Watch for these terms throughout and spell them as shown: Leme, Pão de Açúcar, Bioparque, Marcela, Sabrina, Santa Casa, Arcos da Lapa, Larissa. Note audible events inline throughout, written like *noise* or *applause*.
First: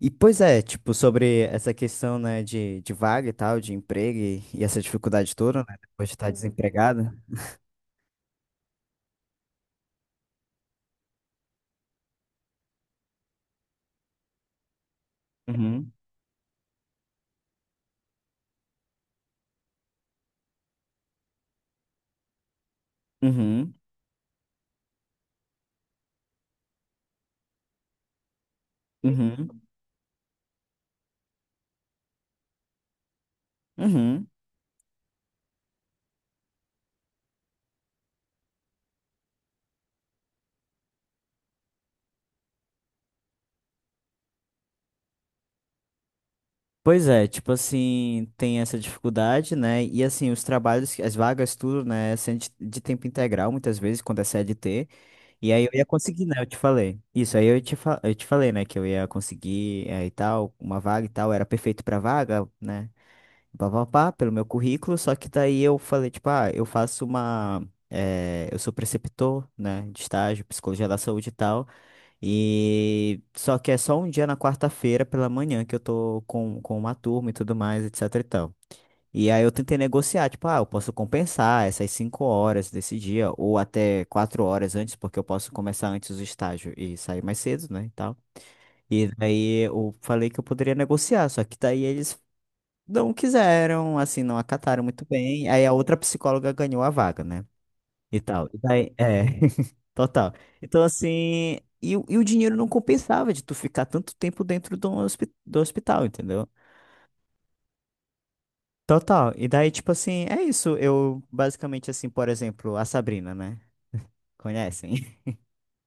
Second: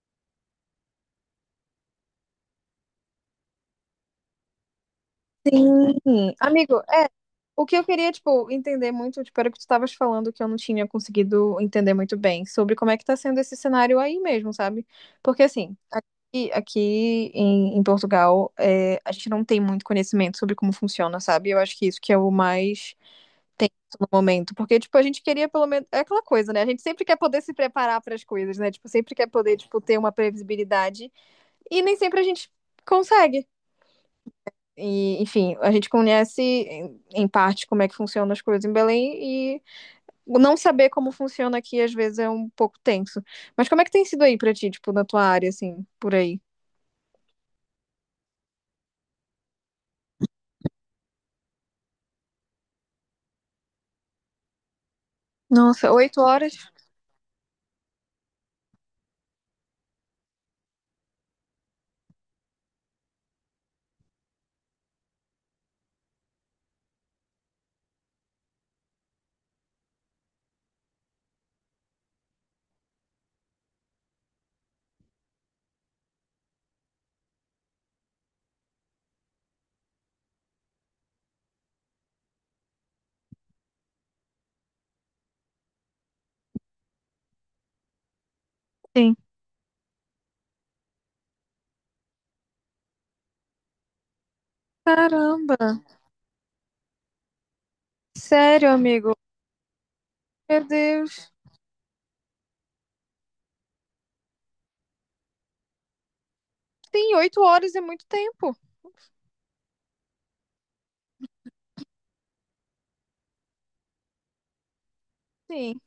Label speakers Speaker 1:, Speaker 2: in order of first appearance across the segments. Speaker 1: E pois é, tipo, sobre essa questão, né, de vaga e tal, de emprego e essa dificuldade toda, né,
Speaker 2: Sim,
Speaker 1: depois de estar
Speaker 2: amigo, é.
Speaker 1: desempregada.
Speaker 2: O que eu queria, tipo, entender muito, tipo, era o que tu estavas falando que eu não tinha conseguido entender muito bem sobre como é que tá sendo esse cenário aí mesmo, sabe? Porque, assim,
Speaker 1: Uhum,
Speaker 2: aqui em Portugal, é, a gente não tem muito conhecimento sobre como funciona, sabe? Eu acho que isso que é o mais tenso
Speaker 1: uhum,
Speaker 2: no momento. Porque, tipo, a gente queria pelo menos. É aquela coisa, né? A gente sempre quer poder se preparar para as coisas, né? Tipo, sempre quer poder,
Speaker 1: uhum,
Speaker 2: tipo, ter uma previsibilidade. E nem sempre a gente consegue.
Speaker 1: uhum.
Speaker 2: E, enfim, a gente conhece em parte como é que funcionam as coisas em Belém e não saber como funciona aqui às vezes é um pouco tenso. Mas como é que tem sido aí pra ti, tipo, na tua área, assim, por aí?
Speaker 1: Pois é, tipo assim, tem essa dificuldade, né, e assim, os trabalhos, as vagas, tudo, né, sendo de tempo integral, muitas vezes, quando é CLT, e aí eu ia
Speaker 2: Nossa, oito
Speaker 1: conseguir, né, eu
Speaker 2: horas?
Speaker 1: te falei. Isso, aí eu te, fa eu te falei, né, que eu ia conseguir, é, e tal, uma vaga e tal, era perfeito pra vaga, né, pá, pá, pá, pelo meu currículo, só que daí eu falei, tipo, ah, eu faço uma. Eu sou preceptor, né, de estágio, psicologia da saúde e tal, e só que é só um dia na quarta-feira pela manhã que eu tô com uma turma e tudo mais, etc e tal. E aí eu tentei negociar, tipo, ah, eu posso compensar essas cinco horas desse dia, ou até quatro horas antes, porque eu posso começar antes o estágio e sair mais cedo, né, e tal. E
Speaker 2: Sim.
Speaker 1: daí eu falei que eu poderia negociar, só que daí eles não quiseram, assim, não acataram muito bem.
Speaker 2: Caramba!
Speaker 1: Aí a outra psicóloga ganhou a vaga, né? E tal. E
Speaker 2: Sério,
Speaker 1: daí,
Speaker 2: amigo?
Speaker 1: é, *laughs* total.
Speaker 2: Meu
Speaker 1: Então,
Speaker 2: Deus.
Speaker 1: assim, e, e o dinheiro não compensava de tu ficar tanto tempo dentro do, do hospital, entendeu?
Speaker 2: Sim, 8 horas é muito tempo.
Speaker 1: Total. E daí, tipo assim, é isso. Eu, basicamente, assim, por exemplo, a Sabrina, né? Conhecem? *laughs*
Speaker 2: Sim.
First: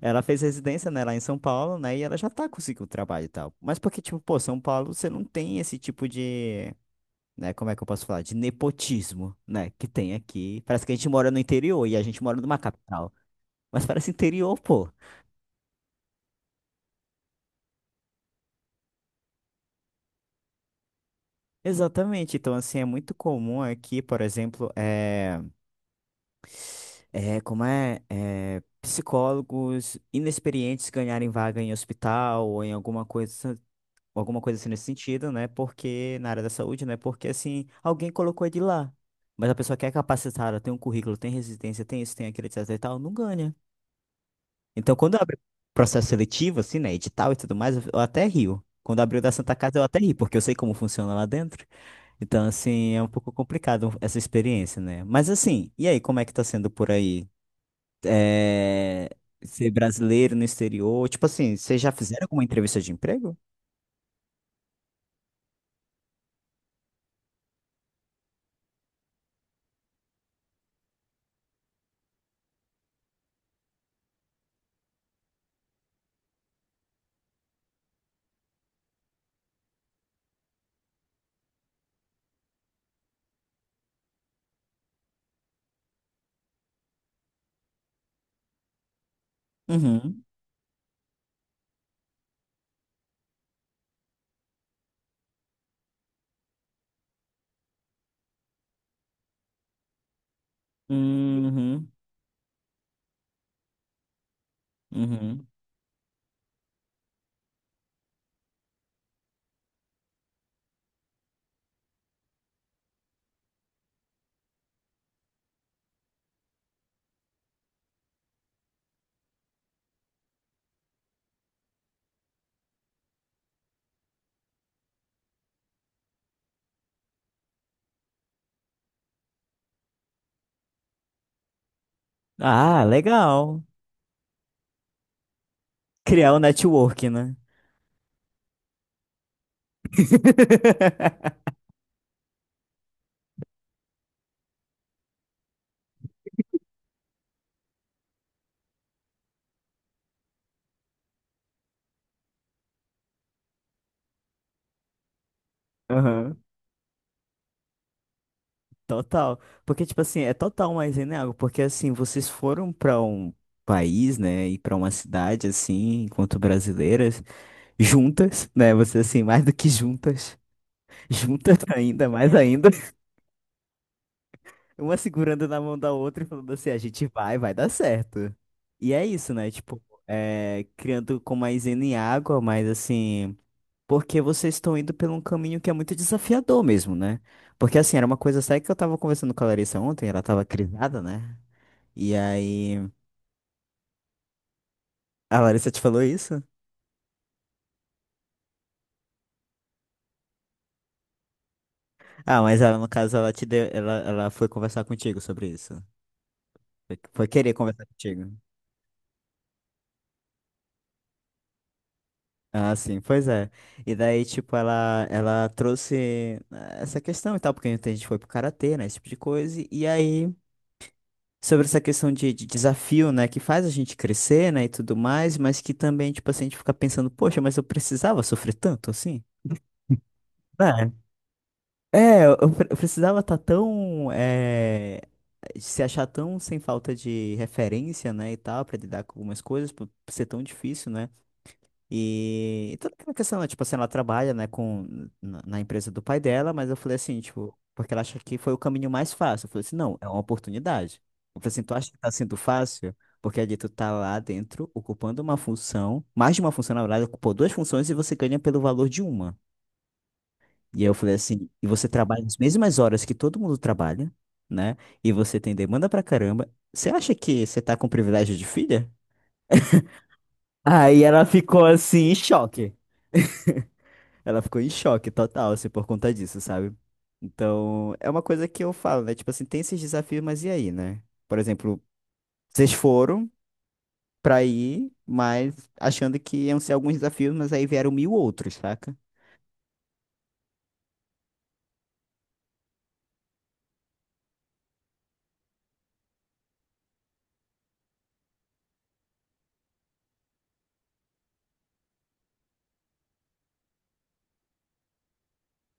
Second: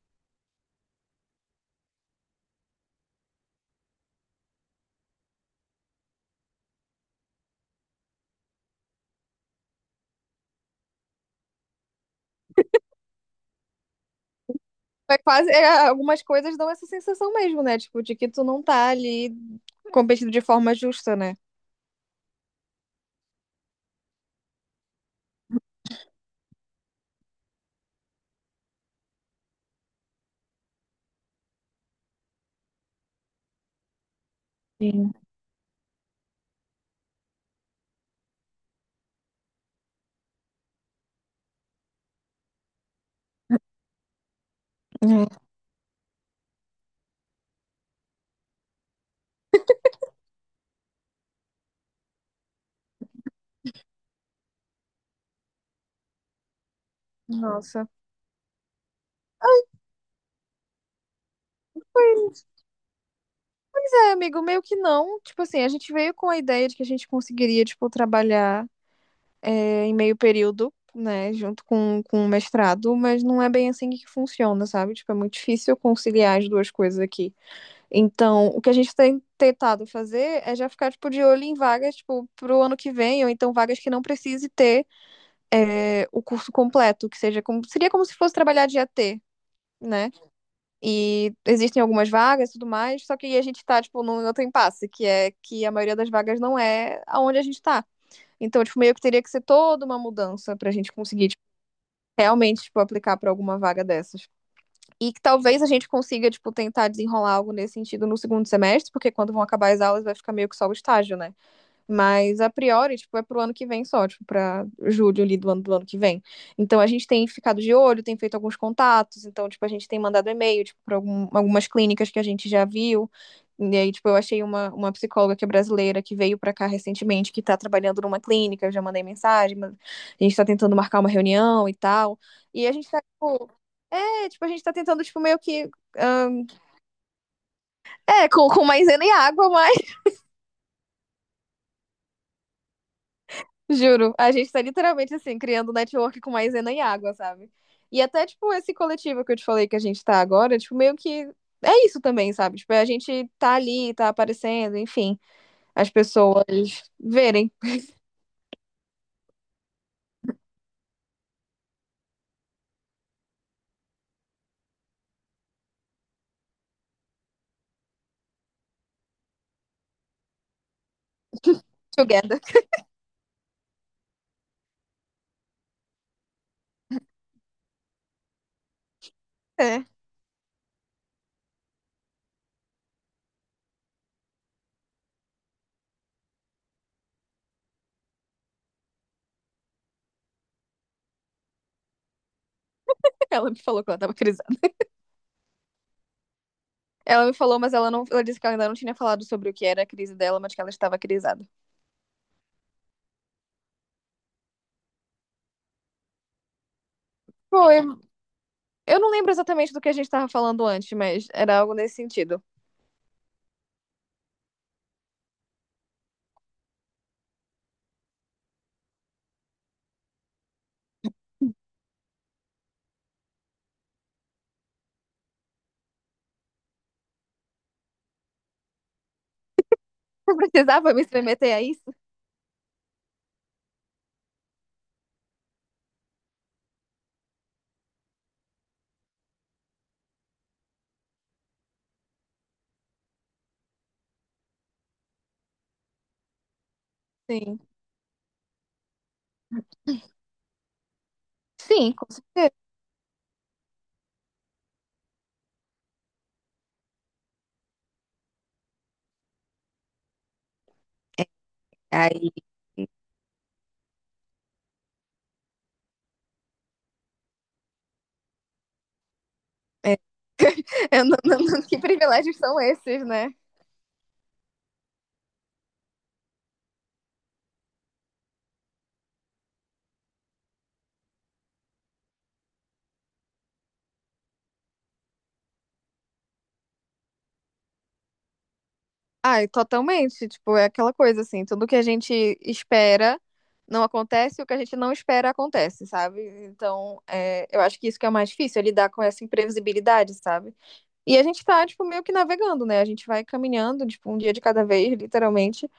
Speaker 1: Ela fez residência, né, lá em São Paulo, né? E ela já tá conseguindo trabalho e tal. Mas porque, tipo, pô, São Paulo, você não tem esse tipo de. Né? Como é que eu posso falar? De nepotismo, né? Que tem aqui. Parece que a gente mora no interior e a gente mora numa capital. Mas parece interior, pô.
Speaker 2: É quase, é, algumas coisas dão essa sensação mesmo, né? Tipo, de que tu não tá ali competindo de forma justa, né?
Speaker 1: Exatamente. Então, assim, é muito comum aqui, por exemplo, é psicólogos inexperientes ganharem vaga em hospital ou em alguma coisa assim nesse
Speaker 2: Sim.
Speaker 1: sentido, né? Porque na área da saúde, né? Porque assim, alguém colocou ele lá. Mas a pessoa que é capacitada, tem um currículo, tem resistência, tem isso, tem aquilo, etc e tal, não ganha. Então, quando
Speaker 2: É.
Speaker 1: abre processo seletivo, assim, né, edital e tudo mais, eu até rio. Quando abriu da Santa Casa, eu até ri, porque eu sei como funciona lá dentro. Então, assim, é um pouco complicado essa experiência, né? Mas, assim, e aí, como é que tá sendo por aí?
Speaker 2: Nossa.
Speaker 1: É, ser brasileiro no exterior? Tipo assim, vocês já fizeram alguma entrevista de emprego?
Speaker 2: É, amigo, meio que não. Tipo assim, a gente veio com a ideia de que a gente conseguiria, tipo, trabalhar em meio período, né, junto com o mestrado, mas não é bem assim que funciona, sabe? Tipo, é muito difícil conciliar as duas coisas aqui. Então, o que a gente tem tentado fazer é já ficar, tipo, de olho em vagas, tipo, pro ano que vem, ou então vagas que não precise ter o curso completo, que seja como, seria como se fosse trabalhar de AT, né?
Speaker 1: Uhum.
Speaker 2: E existem algumas vagas e tudo mais, só que a gente tá, tipo, num outro impasse, que é que a maioria das vagas não é aonde a gente tá. Então, tipo, meio que teria que ser toda uma mudança pra gente conseguir, tipo,
Speaker 1: Uhum.
Speaker 2: realmente, tipo, aplicar pra alguma vaga dessas. E que
Speaker 1: Uhum.
Speaker 2: talvez a gente consiga, tipo, tentar desenrolar algo nesse sentido no segundo semestre, porque quando vão acabar as aulas vai ficar meio que só o estágio, né? Mas a priori, tipo, é pro ano que vem só, tipo, pra julho ali do ano do ano que vem. Então a gente tem ficado de olho, tem feito alguns contatos, então, tipo, a gente tem mandado e-mail, tipo, pra algumas clínicas que a gente já viu. E aí, tipo, eu achei uma psicóloga que é brasileira, que veio pra cá recentemente, que tá trabalhando numa clínica, eu já mandei mensagem, mas a gente tá tentando marcar uma reunião e tal. E a
Speaker 1: Ah,
Speaker 2: gente tá, tipo,
Speaker 1: legal.
Speaker 2: é, tipo, a gente tá tentando, tipo, meio que.
Speaker 1: Criar o
Speaker 2: ahn,
Speaker 1: network, né?
Speaker 2: é, com maisena e água, mas.
Speaker 1: *laughs*
Speaker 2: Juro, a gente tá literalmente assim, criando um network com maisena e água, sabe? E até, tipo, esse coletivo que eu te falei que a gente tá agora, tipo, meio que é isso também, sabe? Tipo, é a gente tá ali, tá aparecendo, enfim, as
Speaker 1: Aham.
Speaker 2: pessoas verem.
Speaker 1: Total. Porque, tipo assim, é total mais algo porque assim, vocês foram pra um país, né, e pra uma cidade, assim, enquanto brasileiras, juntas, né, vocês, assim, mais do que juntas, *laughs* juntas ainda, mais
Speaker 2: Together.
Speaker 1: ainda,
Speaker 2: *laughs*
Speaker 1: *laughs* uma segurando na mão da outra e falando assim, a gente vai, vai dar certo. E é isso, né, tipo,
Speaker 2: É.
Speaker 1: é, criando com mais em água, mas assim, porque vocês estão indo por um caminho que é muito desafiador mesmo, né? Porque assim, era uma coisa séria que eu tava conversando com a Larissa ontem, ela tava crisada, né? E aí.
Speaker 2: Ela me falou que ela tava crisada.
Speaker 1: A Larissa te falou isso?
Speaker 2: Ela me falou, mas ela não. Ela disse que ela ainda não tinha falado sobre o que era a crise dela, mas que ela estava crisada.
Speaker 1: Ah, mas ela, no caso, ela te deu. Ela foi conversar contigo sobre isso. Foi, foi querer
Speaker 2: Foi.
Speaker 1: conversar contigo.
Speaker 2: Eu não lembro exatamente do que a gente tava falando antes, mas era algo nesse sentido.
Speaker 1: Ah, sim, pois é. E daí, tipo, ela trouxe essa questão e tal, porque a gente foi pro karatê, né? Esse tipo de coisa. E aí, sobre essa questão de desafio, né? Que faz a gente crescer, né? E tudo mais, mas que também, tipo assim, a gente fica pensando, poxa, mas eu precisava sofrer tanto assim?
Speaker 2: *laughs* Eu
Speaker 1: Né?
Speaker 2: precisava me submeter a isso?
Speaker 1: Eu precisava estar tão se achar tão sem falta de referência, né, e tal, pra lidar com algumas coisas, por ser tão difícil, né? E toda aquela questão, né, tipo assim, ela trabalha, né, na empresa do pai dela, mas eu falei assim, tipo,
Speaker 2: Sim.
Speaker 1: porque ela acha que foi o caminho mais fácil. Eu falei assim, não, é uma oportunidade. Eu falei assim, tu acha
Speaker 2: Sim,
Speaker 1: que
Speaker 2: com
Speaker 1: tá sendo
Speaker 2: certeza.
Speaker 1: fácil? Porque ali tu tá lá dentro, ocupando uma função, mais de uma função, na verdade, ocupou duas funções e você ganha pelo valor de uma. E aí eu falei assim, e você trabalha
Speaker 2: Ai,
Speaker 1: as mesmas horas que todo mundo trabalha, né? E você tem demanda pra caramba. Você acha que você tá com privilégio de filha? Aí
Speaker 2: eu
Speaker 1: ela ficou
Speaker 2: que
Speaker 1: assim, em
Speaker 2: privilégios são
Speaker 1: choque.
Speaker 2: esses, né?
Speaker 1: Ela ficou em choque total, assim, por conta disso, sabe? Então, é uma coisa que eu falo, né? Tipo assim, tem esses desafios, mas e aí, né? Por exemplo, vocês foram pra ir, mas achando que iam ser alguns desafios, mas aí vieram mil outros, saca?
Speaker 2: Ai, totalmente. Tipo, é aquela coisa assim, tudo que a gente espera não acontece, e o que a gente não espera acontece, sabe? Então, é, eu acho que isso que é o mais difícil, é lidar com essa imprevisibilidade, sabe? E a gente tá, tipo, meio que navegando, né? A gente vai caminhando, tipo, um dia de cada vez, literalmente,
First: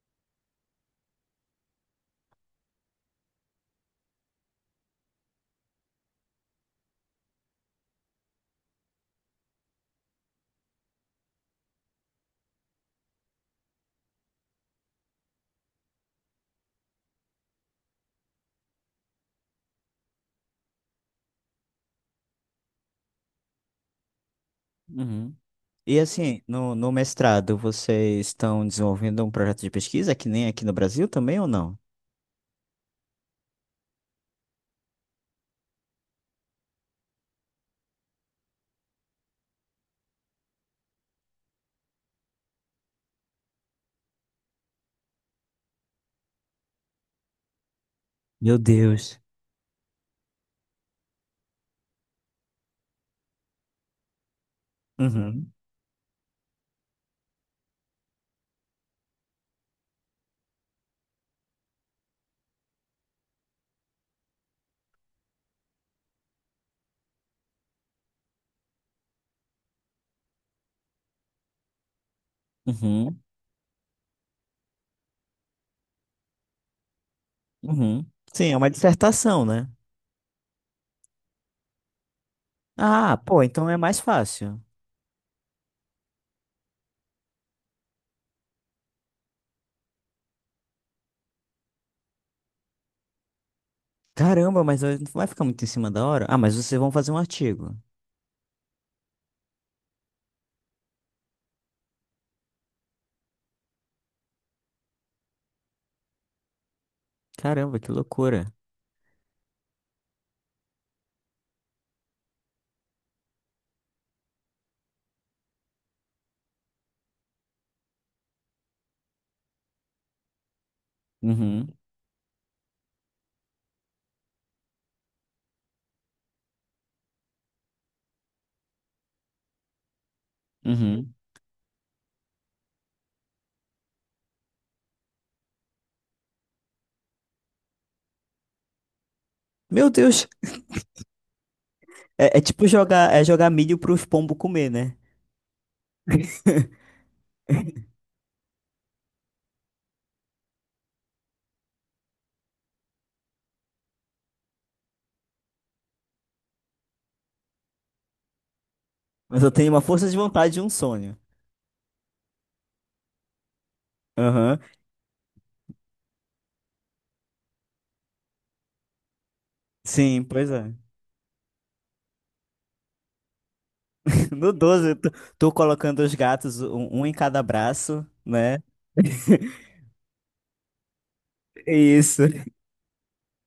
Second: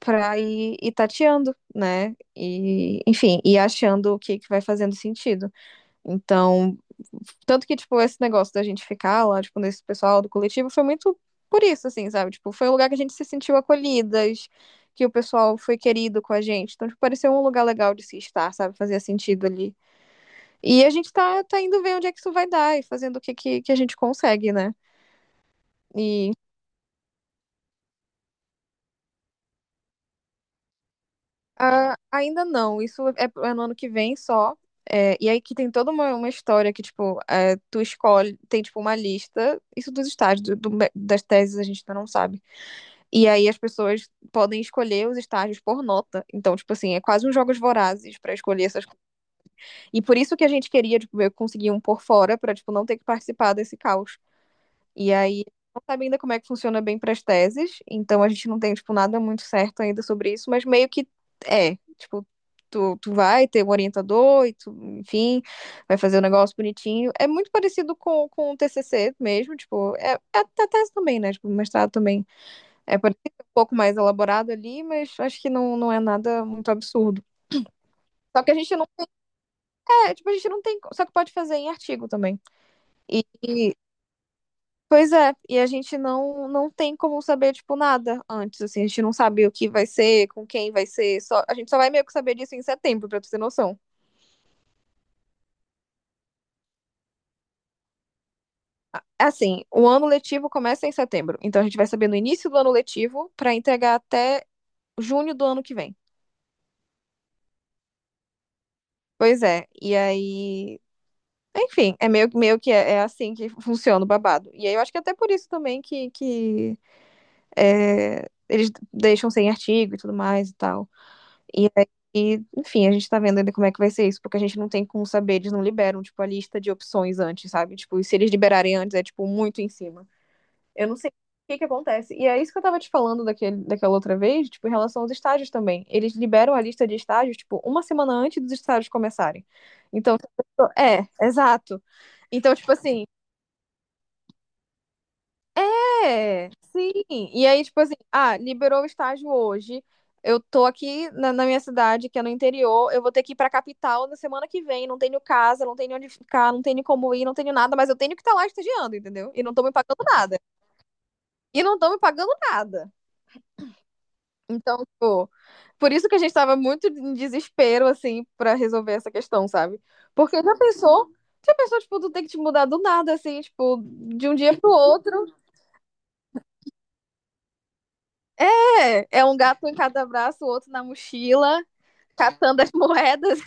Speaker 2: pra ir, ir tateando, né? E, enfim, e achando o que que vai fazendo sentido. Então, tanto que, tipo, esse negócio da gente ficar lá, tipo, nesse pessoal do coletivo foi muito por isso, assim, sabe? Tipo, foi um lugar que a gente se sentiu acolhidas, que o pessoal foi querido com a gente. Então, tipo, pareceu um lugar legal de se estar, sabe? Fazia sentido ali. E a gente tá, tá indo ver onde é que isso vai dar e fazendo o que, que a gente consegue, né?
Speaker 1: Uhum. E
Speaker 2: E
Speaker 1: assim, no mestrado, vocês estão desenvolvendo um projeto de pesquisa que nem aqui no Brasil também ou não?
Speaker 2: ah, ainda não, isso é, é no ano que vem só. É, e aí que tem toda uma história que, tipo, é, tu escolhe, tem, tipo, uma lista, isso dos estágios, das teses a gente ainda não sabe. E aí as pessoas podem escolher os estágios por nota. Então, tipo assim, é quase uns jogos vorazes para
Speaker 1: Meu
Speaker 2: escolher essas coisas.
Speaker 1: Deus.
Speaker 2: E por isso que a gente queria, tipo, eu conseguir um por fora para tipo não ter que participar desse caos. E aí
Speaker 1: Uhum,
Speaker 2: não sabe ainda como é que funciona bem para as teses, então a gente não tem tipo nada muito certo ainda sobre isso, mas meio que é, tipo, tu vai ter um orientador e tu, enfim, vai fazer o um negócio bonitinho. É muito parecido com o TCC mesmo, tipo, é, é a tese também, né? Tipo, o mestrado também é por
Speaker 1: uhum,
Speaker 2: isso que é um pouco mais elaborado ali, mas acho que não, não é nada muito absurdo.
Speaker 1: uhum.
Speaker 2: Só
Speaker 1: Sim,
Speaker 2: que a
Speaker 1: é uma
Speaker 2: gente não
Speaker 1: dissertação, né?
Speaker 2: é, tipo, a gente não tem, só que pode fazer em artigo também.
Speaker 1: Ah, pô, então é
Speaker 2: E
Speaker 1: mais fácil.
Speaker 2: pois é, e a gente não tem como saber tipo nada antes, assim, a gente não sabe o que vai ser, com quem vai ser, só a gente só vai meio que saber disso em setembro, pra tu ter noção.
Speaker 1: Caramba, mas não vai ficar muito em cima da hora? Ah, mas vocês vão fazer um artigo.
Speaker 2: Assim, o ano letivo começa em setembro, então a gente vai saber no início do ano letivo pra entregar até junho do ano que vem.
Speaker 1: Caramba, que loucura.
Speaker 2: Pois é, e aí enfim, é meio, meio que é, é assim que funciona o babado. E aí eu acho que é até por isso também que é, eles deixam sem artigo e tudo mais e tal.
Speaker 1: Uhum,
Speaker 2: E aí, enfim, a gente tá vendo ainda como é que vai ser isso, porque a gente não tem como saber, eles não liberam, tipo, a lista de opções antes, sabe? Tipo, e se eles liberarem antes, é, tipo, muito em cima. Eu não sei
Speaker 1: uhum.
Speaker 2: o que que acontece. E é isso que eu tava te falando daquele, daquela outra vez, tipo, em relação aos estágios também. Eles liberam a lista de estágios, tipo, uma semana antes dos estágios começarem.
Speaker 1: Meu
Speaker 2: Então,
Speaker 1: Deus,
Speaker 2: tipo, é, exato.
Speaker 1: é, é
Speaker 2: Então,
Speaker 1: tipo
Speaker 2: tipo assim,
Speaker 1: jogar, é jogar milho pros pombos comer, né?
Speaker 2: é,
Speaker 1: *laughs*
Speaker 2: sim. E aí, tipo assim, ah, liberou o estágio hoje. Eu tô aqui na, na minha cidade, que é no interior. Eu vou ter que ir pra capital na semana que vem. Não tenho casa, não tenho onde ficar, não tenho como ir, não tenho nada, mas eu tenho que estar lá estagiando, entendeu?
Speaker 1: Mas
Speaker 2: E
Speaker 1: eu
Speaker 2: não tô
Speaker 1: tenho
Speaker 2: me
Speaker 1: uma
Speaker 2: pagando
Speaker 1: força de
Speaker 2: nada.
Speaker 1: vontade e um sonho.
Speaker 2: E não tô me pagando nada.
Speaker 1: Aham,
Speaker 2: Então, tipo, por isso que a gente tava muito em desespero, assim, pra resolver essa questão, sabe?
Speaker 1: sim,
Speaker 2: Porque
Speaker 1: pois é.
Speaker 2: já pensou, tipo, tu tem que te mudar do nada, assim, tipo, de
Speaker 1: *laughs*
Speaker 2: um
Speaker 1: No
Speaker 2: dia pro
Speaker 1: 12 tu,
Speaker 2: outro.
Speaker 1: tu colocando os gatos, um em cada braço, né?
Speaker 2: É, é um
Speaker 1: *laughs*
Speaker 2: gato em cada braço, o outro na mochila,
Speaker 1: É isso.
Speaker 2: catando as *laughs* moedas.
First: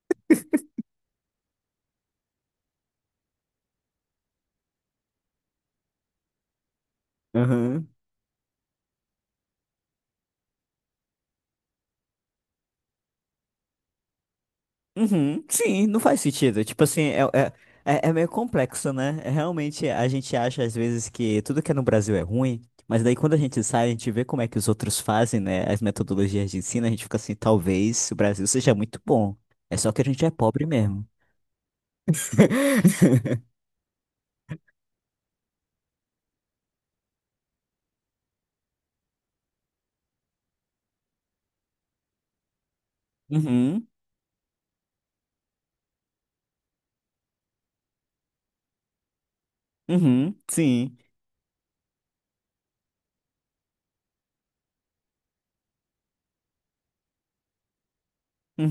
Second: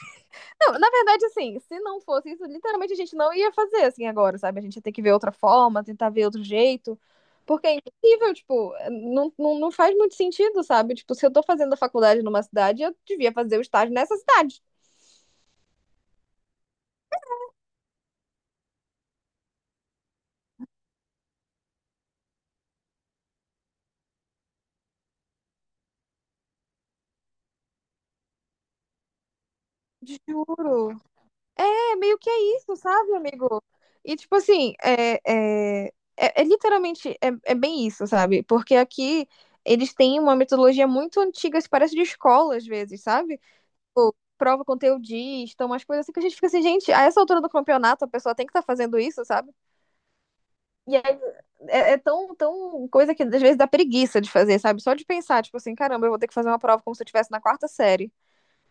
Speaker 2: Não, na verdade, assim, se não fosse isso, literalmente a gente não ia fazer assim agora, sabe? A gente ia ter que ver outra forma, tentar ver outro jeito. Porque é
Speaker 1: Uhum.
Speaker 2: impossível, tipo, não, não, não faz muito sentido, sabe? Tipo, se eu tô fazendo a faculdade numa cidade, eu devia fazer o estágio nessa cidade.
Speaker 1: Uhum. Sim, não faz sentido. Tipo assim, é é meio complexo, né? É, realmente a gente acha às vezes que tudo que é no Brasil é ruim, mas daí quando a gente sai, a gente vê como é que os outros fazem, né? As metodologias de ensino, a gente fica assim, talvez o Brasil seja muito bom. É só que a gente é pobre
Speaker 2: Juro.
Speaker 1: mesmo.
Speaker 2: É meio que é isso, sabe,
Speaker 1: *laughs*
Speaker 2: amigo? E, tipo, assim, é, é, é, é literalmente, é, é bem isso, sabe? Porque aqui eles têm uma metodologia muito antiga, se parece de escola às vezes, sabe?
Speaker 1: Uhum.
Speaker 2: Tipo, prova conteudista, umas coisas assim que a gente fica assim, gente, a essa altura do campeonato a pessoa tem que estar fazendo isso, sabe?
Speaker 1: Uhum. Sim.
Speaker 2: E aí é, é tão, tão coisa que às vezes dá preguiça de fazer, sabe? Só de pensar, tipo assim, caramba, eu vou ter que fazer uma prova como se eu estivesse na quarta série.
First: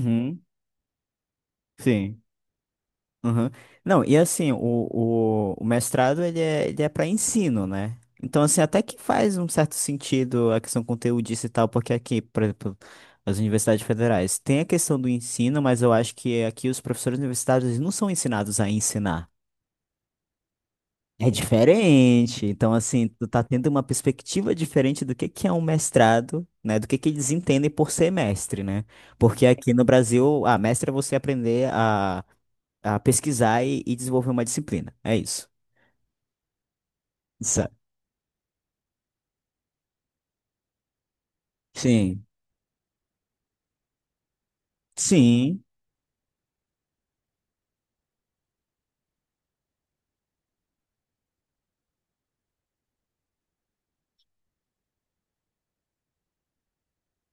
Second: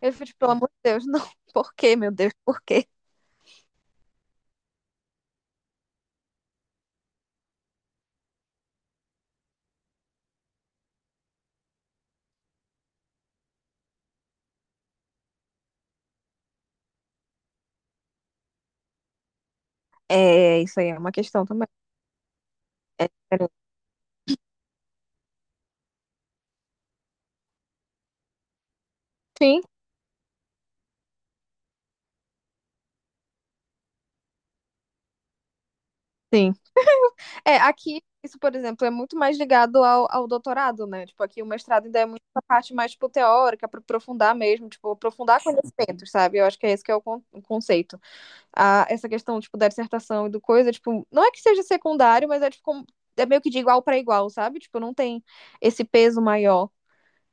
Speaker 2: Eu fico, tipo, pelo amor de Deus, não. *laughs* Por quê, meu
Speaker 1: Sim.
Speaker 2: Deus, por quê?
Speaker 1: Uhum. Não, e assim, o mestrado ele é para ensino, né? Então, assim, até que faz um certo sentido a questão conteudista e tal, porque aqui, por exemplo, as universidades federais tem a questão do ensino, mas eu acho que aqui os professores universitários eles não são ensinados a ensinar.
Speaker 2: É, isso aí é uma
Speaker 1: É
Speaker 2: questão também.
Speaker 1: diferente. Então,
Speaker 2: É
Speaker 1: assim, tu tá tendo
Speaker 2: diferente.
Speaker 1: uma perspectiva diferente do que é um mestrado, né? Do que eles entendem por ser mestre, né? Porque
Speaker 2: Sim,
Speaker 1: aqui no Brasil, ah, mestre é você aprender a pesquisar e desenvolver uma disciplina. É isso.
Speaker 2: sim. É,
Speaker 1: Sabe?
Speaker 2: aqui, isso, por exemplo, é muito mais ligado ao, ao doutorado, né? Tipo, aqui o mestrado ainda é muito
Speaker 1: Sim.
Speaker 2: a parte mais, tipo, teórica, para aprofundar mesmo, tipo, aprofundar
Speaker 1: Sim.
Speaker 2: conhecimentos, sabe? Eu acho que é esse que é o, o conceito. Ah, essa questão, tipo, da dissertação e do coisa, tipo, não é que seja secundário, mas é, tipo, como- é meio que de igual para igual, sabe? Tipo, não tem esse peso maior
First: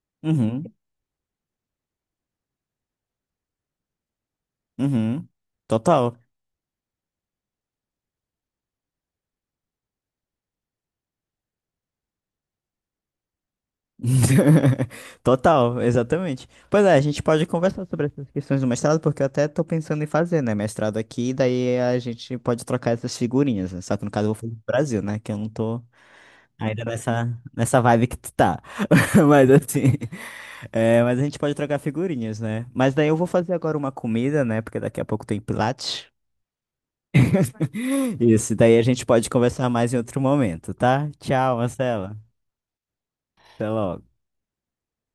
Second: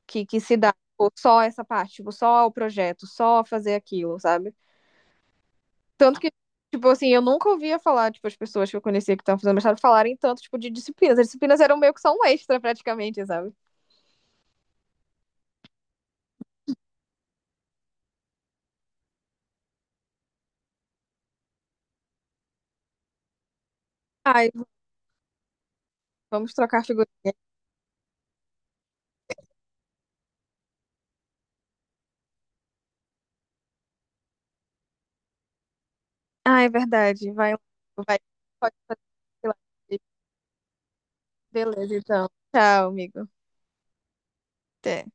Speaker 2: que se
Speaker 1: Uhum.
Speaker 2: dá, tipo, só essa parte, tipo, só o projeto, só fazer aquilo, sabe?
Speaker 1: Uhum. Total.
Speaker 2: Tanto que, tipo assim, eu nunca ouvia falar, tipo, as pessoas que eu conhecia que estavam fazendo mestrado falarem tanto, tipo, de disciplinas. As disciplinas eram meio que só um extra, praticamente, sabe?
Speaker 1: *laughs* Total, exatamente. Pois é, a gente pode conversar sobre essas questões do mestrado, porque eu até tô pensando em fazer, né? Mestrado aqui, e daí a gente pode trocar essas figurinhas, né? Só que no caso eu vou
Speaker 2: Ai,
Speaker 1: fazer no Brasil, né? Que eu não tô
Speaker 2: vamos
Speaker 1: ainda
Speaker 2: trocar figurinha.
Speaker 1: nessa vibe que tu tá. *laughs* Mas assim. É, mas a gente pode trocar figurinhas, né? Mas daí eu vou fazer agora uma comida, né? Porque daqui a pouco tem Pilates.
Speaker 2: Ah, é verdade. Vai, vai.
Speaker 1: Isso,
Speaker 2: Pode
Speaker 1: daí a gente
Speaker 2: fazer.
Speaker 1: pode conversar mais em outro momento, tá? Tchau,
Speaker 2: Beleza,
Speaker 1: Marcela.
Speaker 2: então. Tchau, amigo.
Speaker 1: Até logo.
Speaker 2: Até.